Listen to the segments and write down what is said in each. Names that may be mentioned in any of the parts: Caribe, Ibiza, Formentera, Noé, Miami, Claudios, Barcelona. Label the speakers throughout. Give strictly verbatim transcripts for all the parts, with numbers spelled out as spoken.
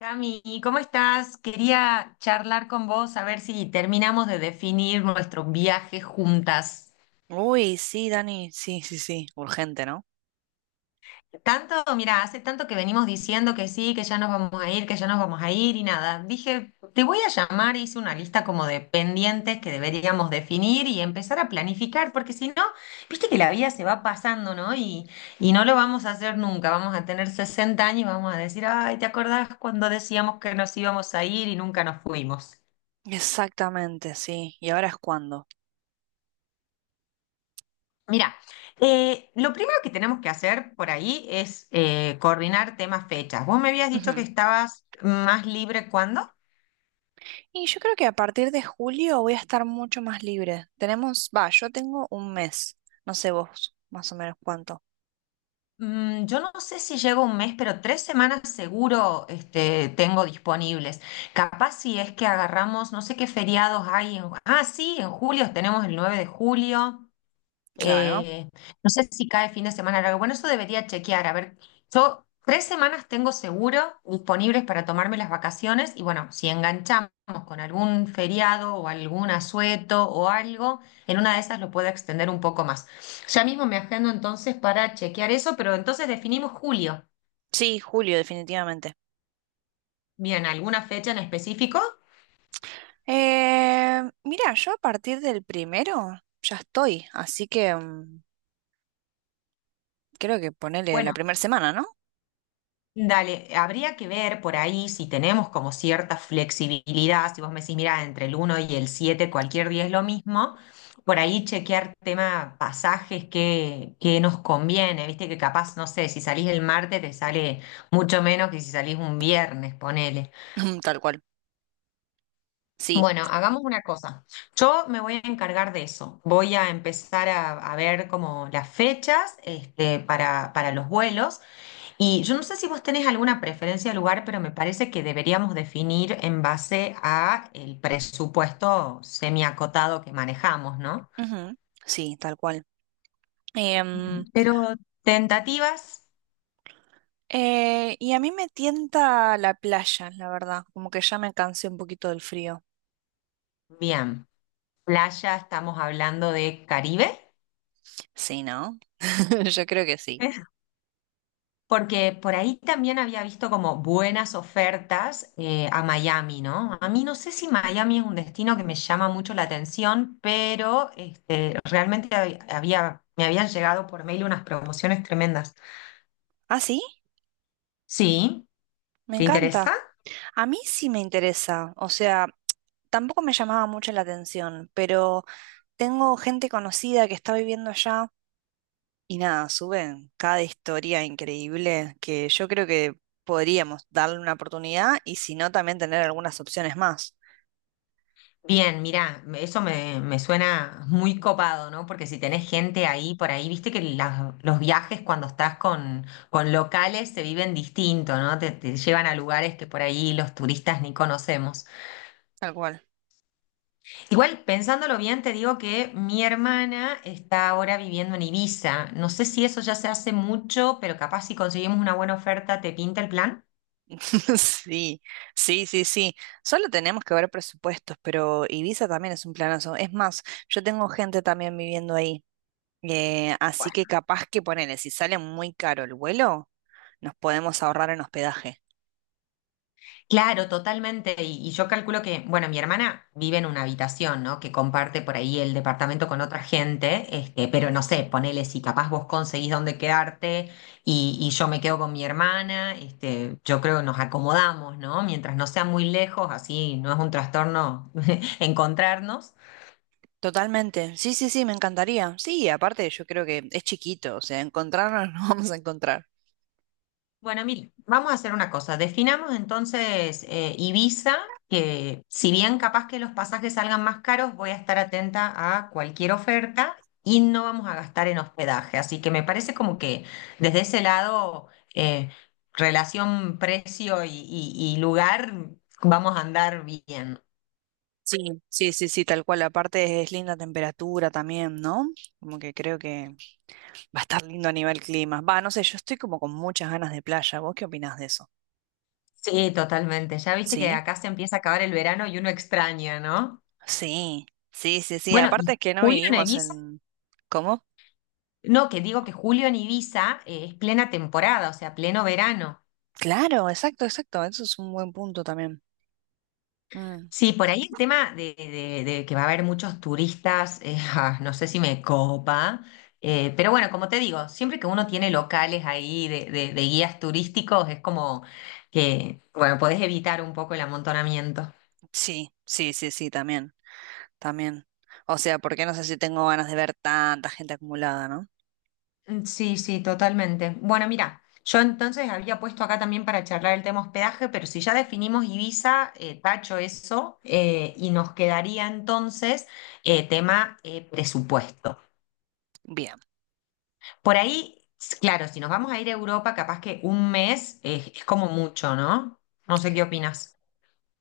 Speaker 1: Cami, ¿cómo estás? Quería charlar con vos a ver si terminamos de definir nuestro viaje juntas.
Speaker 2: Uy, sí, Dani, sí, sí, sí, urgente, ¿no?
Speaker 1: Tanto, mira, hace tanto que venimos diciendo que sí, que ya nos vamos a ir, que ya nos vamos a ir y nada. Dije, te voy a llamar, hice una lista como de pendientes que deberíamos definir y empezar a planificar, porque si no, viste que la vida se va pasando, ¿no? Y, y no lo vamos a hacer nunca. Vamos a tener sesenta años y vamos a decir, ay, ¿te acordás cuando decíamos que nos íbamos a ir y nunca nos fuimos?
Speaker 2: Exactamente, sí. ¿Y ahora es cuándo?
Speaker 1: Mira, eh, lo primero que tenemos que hacer por ahí es eh, coordinar temas fechas. Vos me habías dicho que
Speaker 2: Ujú.
Speaker 1: estabas más libre cuándo.
Speaker 2: Y yo creo que a partir de julio voy a estar mucho más libre. Tenemos, va, yo tengo un mes. No sé vos, más o menos cuánto.
Speaker 1: Mm, yo no sé si llego un mes, pero tres semanas seguro este, tengo disponibles. Capaz si es que agarramos, no sé qué feriados hay en... Ah, sí, en julio tenemos el nueve de julio.
Speaker 2: Claro.
Speaker 1: Eh, no sé si cae fin de semana largo. Bueno, eso debería chequear. A ver, yo tres semanas tengo seguro disponibles para tomarme las vacaciones y bueno, si enganchamos con algún feriado o algún asueto o algo, en una de esas lo puedo extender un poco más. Ya mismo me agendo entonces para chequear eso, pero entonces definimos julio.
Speaker 2: Sí, julio, definitivamente.
Speaker 1: Bien, ¿alguna fecha en específico?
Speaker 2: Eh, mira, yo a partir del primero ya estoy, así que mm, creo que ponele la
Speaker 1: Bueno,
Speaker 2: primera semana, ¿no?
Speaker 1: dale, habría que ver por ahí si tenemos como cierta flexibilidad, si vos me decís, mira, entre el uno y el siete cualquier día es lo mismo, por ahí chequear tema pasajes que, que nos conviene, viste que capaz, no sé, si salís el martes te sale mucho menos que si salís un viernes, ponele.
Speaker 2: Tal cual. Sí.
Speaker 1: Bueno, hagamos una cosa, yo me voy a encargar de eso, voy a empezar a, a ver como las fechas este, para, para los vuelos. Y yo no sé si vos tenés alguna preferencia de lugar, pero me parece que deberíamos definir en base a el presupuesto semiacotado que manejamos, ¿no?
Speaker 2: Ujú. Sí, tal cual.
Speaker 1: Pero tentativas,
Speaker 2: Eh, y a mí me tienta la playa, la verdad. Como que ya me cansé un poquito del frío.
Speaker 1: bien. Playa, estamos hablando de Caribe,
Speaker 2: Sí, ¿no? Yo creo que sí.
Speaker 1: porque por ahí también había visto como buenas ofertas eh, a Miami, ¿no? A mí no sé si Miami es un destino que me llama mucho la atención, pero este, realmente hab- había, me habían llegado por mail unas promociones tremendas.
Speaker 2: Ah, sí,
Speaker 1: Sí,
Speaker 2: me
Speaker 1: ¿te interesa?
Speaker 2: encanta. A mí sí me interesa. O sea, tampoco me llamaba mucho la atención, pero tengo gente conocida que está viviendo allá y nada, suben cada historia increíble que yo creo que podríamos darle una oportunidad y si no, también tener algunas opciones más.
Speaker 1: Bien, mira, eso me, me suena muy copado, ¿no? Porque si tenés gente ahí por ahí, viste que las- los viajes cuando estás con, con locales se viven distinto, ¿no? Te, te llevan a lugares que por ahí los turistas ni conocemos.
Speaker 2: Tal cual.
Speaker 1: Igual, pensándolo bien, te digo que mi hermana está ahora viviendo en Ibiza. No sé si eso ya se hace mucho, pero capaz si conseguimos una buena oferta, ¿te pinta el plan?
Speaker 2: Sí, sí, sí, sí. Solo tenemos que ver presupuestos, pero Ibiza también es un planazo. Es más, yo tengo gente también viviendo ahí. Eh, así que capaz que ponele, si sale muy caro el vuelo, nos podemos ahorrar en hospedaje.
Speaker 1: Claro, totalmente. Y, y yo calculo que, bueno, mi hermana vive en una habitación, ¿no? Que comparte por ahí el departamento con otra gente, este, pero no sé, ponele si capaz vos conseguís dónde quedarte y, y yo me quedo con mi hermana, este, yo creo que nos acomodamos, ¿no? Mientras no sea muy lejos, así no es un trastorno encontrarnos.
Speaker 2: Totalmente. Sí, sí, sí, me encantaría. Sí, aparte yo creo que es chiquito, o sea, encontrarnos nos vamos a encontrar.
Speaker 1: Bueno, mire, vamos a hacer una cosa. Definamos entonces eh, Ibiza, que si bien capaz que los pasajes salgan más caros, voy a estar atenta a cualquier oferta y no vamos a gastar en hospedaje. Así que me parece como que desde ese lado, eh, relación precio y, y- y lugar, vamos a andar bien.
Speaker 2: Sí, sí, sí, sí, tal cual. Aparte es linda temperatura también, ¿no? Como que creo que va a estar lindo a nivel clima. Va, no sé, yo estoy como con muchas ganas de playa. ¿Vos qué opinás de eso?
Speaker 1: Sí, totalmente. Ya viste que
Speaker 2: Sí,
Speaker 1: acá se empieza a acabar el verano y uno extraña, ¿no?
Speaker 2: sí, sí, sí, sí.
Speaker 1: Bueno, ¿y
Speaker 2: Aparte es que no
Speaker 1: julio en
Speaker 2: vivimos
Speaker 1: Ibiza?
Speaker 2: en... ¿Cómo?
Speaker 1: No, que digo que julio en Ibiza eh, es plena temporada, o sea, pleno verano.
Speaker 2: Claro, exacto, exacto. Eso es un buen punto también. Mm,
Speaker 1: Sí, por ahí el tema de, de- de que va a haber muchos turistas, eh, ah, no sé si me copa, eh, pero bueno, como te digo, siempre que uno tiene locales ahí de, de- de guías turísticos, es como que, bueno, podés evitar un poco el amontonamiento.
Speaker 2: Sí, sí, sí, sí, también, también. O sea, porque no sé si tengo ganas de ver tanta gente acumulada, ¿no?
Speaker 1: Mm, sí, sí, totalmente. Bueno, mira, yo entonces había puesto acá también para charlar el tema hospedaje, pero si ya definimos Ibiza, eh, tacho eso, eh, y nos quedaría entonces eh, tema eh, presupuesto.
Speaker 2: Bien.
Speaker 1: Por ahí, s- claro, si nos vamos a ir a Europa, capaz que un mes eh, es como mucho, ¿no? No sé qué opinas.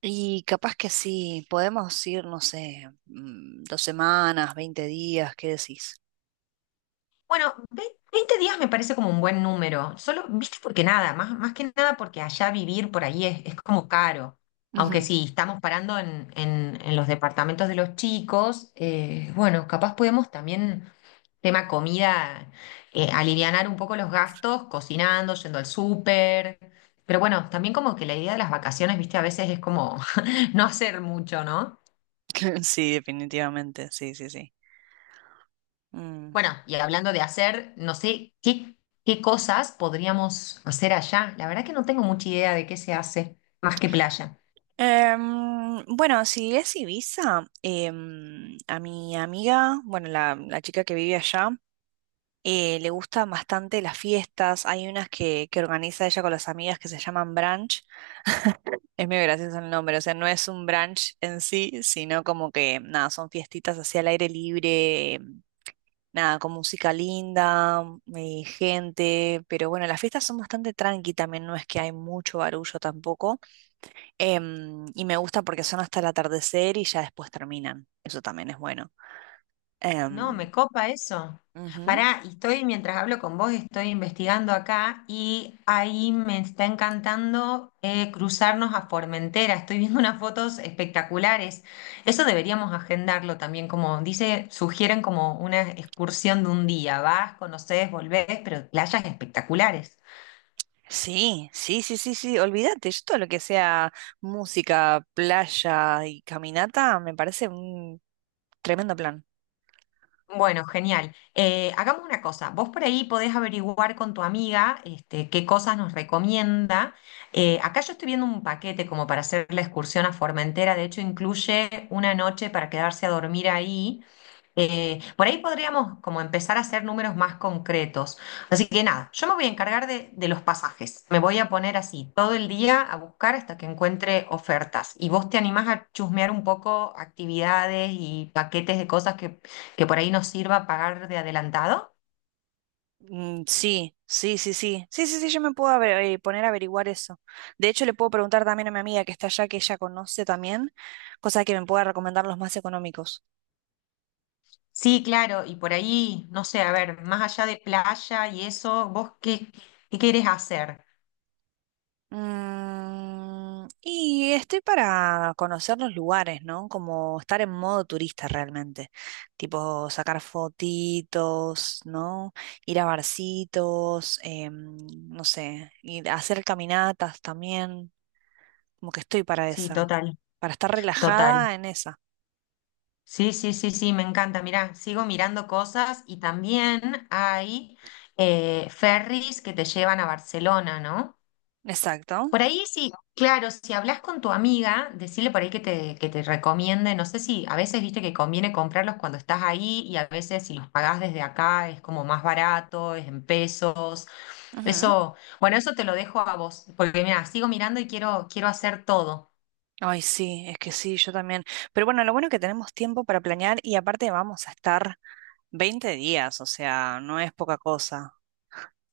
Speaker 2: Y capaz que sí, podemos ir, no sé, mm, dos semanas, veinte días, ¿qué decís?
Speaker 1: Bueno, ve- veinte días me parece como un buen número. Solo, viste, porque nada, más, más que nada porque allá vivir por ahí es, es como caro. Aunque
Speaker 2: Ujú.
Speaker 1: si estamos parando en, en- en los departamentos de los chicos, eh, bueno, capaz podemos también, tema comida, eh, alivianar un poco los gastos, cocinando, yendo al súper. Pero bueno, también como que la idea de las vacaciones, viste, a veces es como no hacer mucho, ¿no?
Speaker 2: Sí, definitivamente, sí, sí, sí.
Speaker 1: Bueno, y hablando de hacer, no sé qué, qué cosas podríamos hacer allá. La verdad que no tengo mucha idea de qué se hace más que playa.
Speaker 2: Em, bueno, si es Ibiza, em, a mi amiga, bueno, la, la chica que vive allá, eh, le gustan bastante las fiestas. Hay unas que, que organiza ella con las amigas que se llaman brunch. Es muy gracioso el nombre, o sea, no es un brunch en sí, sino como que, nada, son fiestitas así al aire libre, em, nada, con música linda, eh, gente. Pero bueno, las fiestas son bastante tranqui también, no es que hay mucho barullo tampoco. Em, y me gusta porque son hasta el atardecer y ya después terminan. Eso también es bueno.
Speaker 1: No,
Speaker 2: Em,
Speaker 1: me copa eso.
Speaker 2: Ujú.
Speaker 1: Pará, y estoy, mientras hablo con vos, estoy investigando acá y ahí me está encantando eh, cruzarnos a Formentera. Estoy viendo unas fotos espectaculares. Eso deberíamos agendarlo también, como dice, sugieren como una excursión de un día. Vas, conoces, volvés, pero playas espectaculares.
Speaker 2: Sí, sí, sí, sí, sí, olvídate. Yo todo lo que sea música, playa y caminata me parece un tremendo plan.
Speaker 1: Bueno, genial. Eh, hagamos una cosa. Vos por ahí podés averiguar con tu amiga este, qué cosas nos recomienda. Eh, acá yo estoy viendo un paquete como para hacer la excursión a Formentera. De hecho, incluye una noche para quedarse a dormir ahí. Eh, por ahí podríamos como empezar a hacer números más concretos. Así que nada, yo me voy a encargar de, de los pasajes. Me voy a poner así todo el día a buscar hasta que encuentre ofertas. Y vos te animás a chusmear un poco actividades y paquetes de cosas que, que por ahí nos sirva pagar de adelantado.
Speaker 2: Mm, Sí, sí, sí, sí. Sí, sí, sí, yo me puedo aver- eh, poner a averiguar eso. De hecho, le puedo preguntar también a mi amiga que está allá, que ella conoce también, cosa que me pueda recomendar los más económicos.
Speaker 1: Sí, claro, y por ahí, no sé, a ver, más allá de playa y eso, ¿vos qué, qué querés hacer?
Speaker 2: Mm, y estoy para conocer los lugares, ¿no? Como estar en modo turista realmente. Tipo sacar fotitos, ¿no? Ir a barcitos, em, no sé, ir a hacer caminatas también. Como que estoy para
Speaker 1: Sí,
Speaker 2: esa.
Speaker 1: total,
Speaker 2: Para estar
Speaker 1: total.
Speaker 2: relajada en esa.
Speaker 1: Sí, sí, sí, sí, me encanta. Mirá, sigo mirando cosas y también hay eh, ferries que te llevan a Barcelona, ¿no?
Speaker 2: Exacto.
Speaker 1: Por ahí sí, claro, si hablas con tu amiga, decirle por ahí que te, que te recomiende, no sé si a veces viste que conviene comprarlos cuando estás ahí y a veces si los pagás desde acá es como más barato, es en pesos.
Speaker 2: Ujú.
Speaker 1: Eso, bueno, eso te lo dejo a vos, porque mira, sigo mirando y quiero, quiero hacer todo.
Speaker 2: Ay, sí, es que sí, yo también. Pero bueno, lo bueno es que tenemos tiempo para planear y aparte vamos a estar veinte días, o sea, no es poca cosa.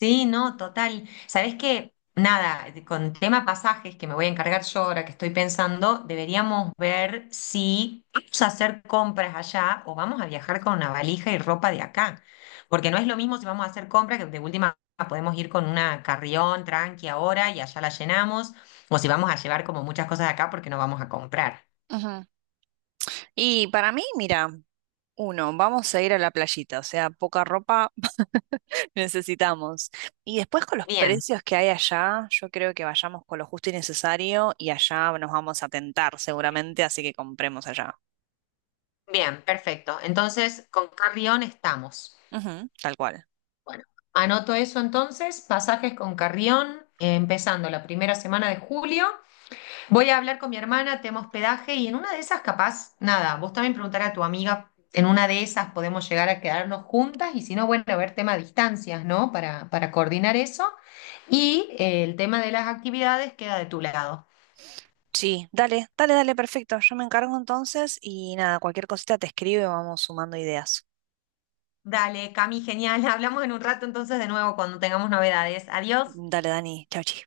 Speaker 1: Sí, no, total. Sabés que, nada, de- con tema pasajes que me voy a encargar yo ahora que estoy pensando, deberíamos ver si vamos a hacer compras allá o vamos a viajar con una valija y ropa de acá. Porque no es lo mismo si vamos a hacer compras, que de última podemos ir con una carrión tranqui ahora y allá la llenamos, o si vamos a llevar como muchas cosas de acá porque no vamos a comprar.
Speaker 2: Y para mí, mira, uno, vamos a ir a la playita, o sea, poca ropa necesitamos. Y después con los
Speaker 1: Bien,
Speaker 2: precios que hay allá, yo creo que vayamos con lo justo y necesario y allá nos vamos a tentar seguramente, así que compremos allá.
Speaker 1: bien, perfecto. Entonces, con carrión estamos.
Speaker 2: Ujú, tal cual.
Speaker 1: Bueno, anoto eso entonces, pasajes con Carrión, eh, empezando la primera semana de julio. Voy a hablar con mi hermana, tema hospedaje, y en una de esas, capaz, nada, vos también preguntar a tu amiga, en una de esas podemos llegar a quedarnos juntas, y si no, bueno, a ver tema de distancias, ¿no? Para, para coordinar eso. Y eh, el tema de las actividades queda de tu lado.
Speaker 2: Sí, dale, dale, dale, perfecto. Yo me encargo entonces y nada, cualquier cosita te escribo y vamos sumando ideas.
Speaker 1: Dale, Cami, genial. Hablamos en un rato entonces de nuevo cuando tengamos novedades. Adiós.
Speaker 2: Dale, Dani, chau, chis.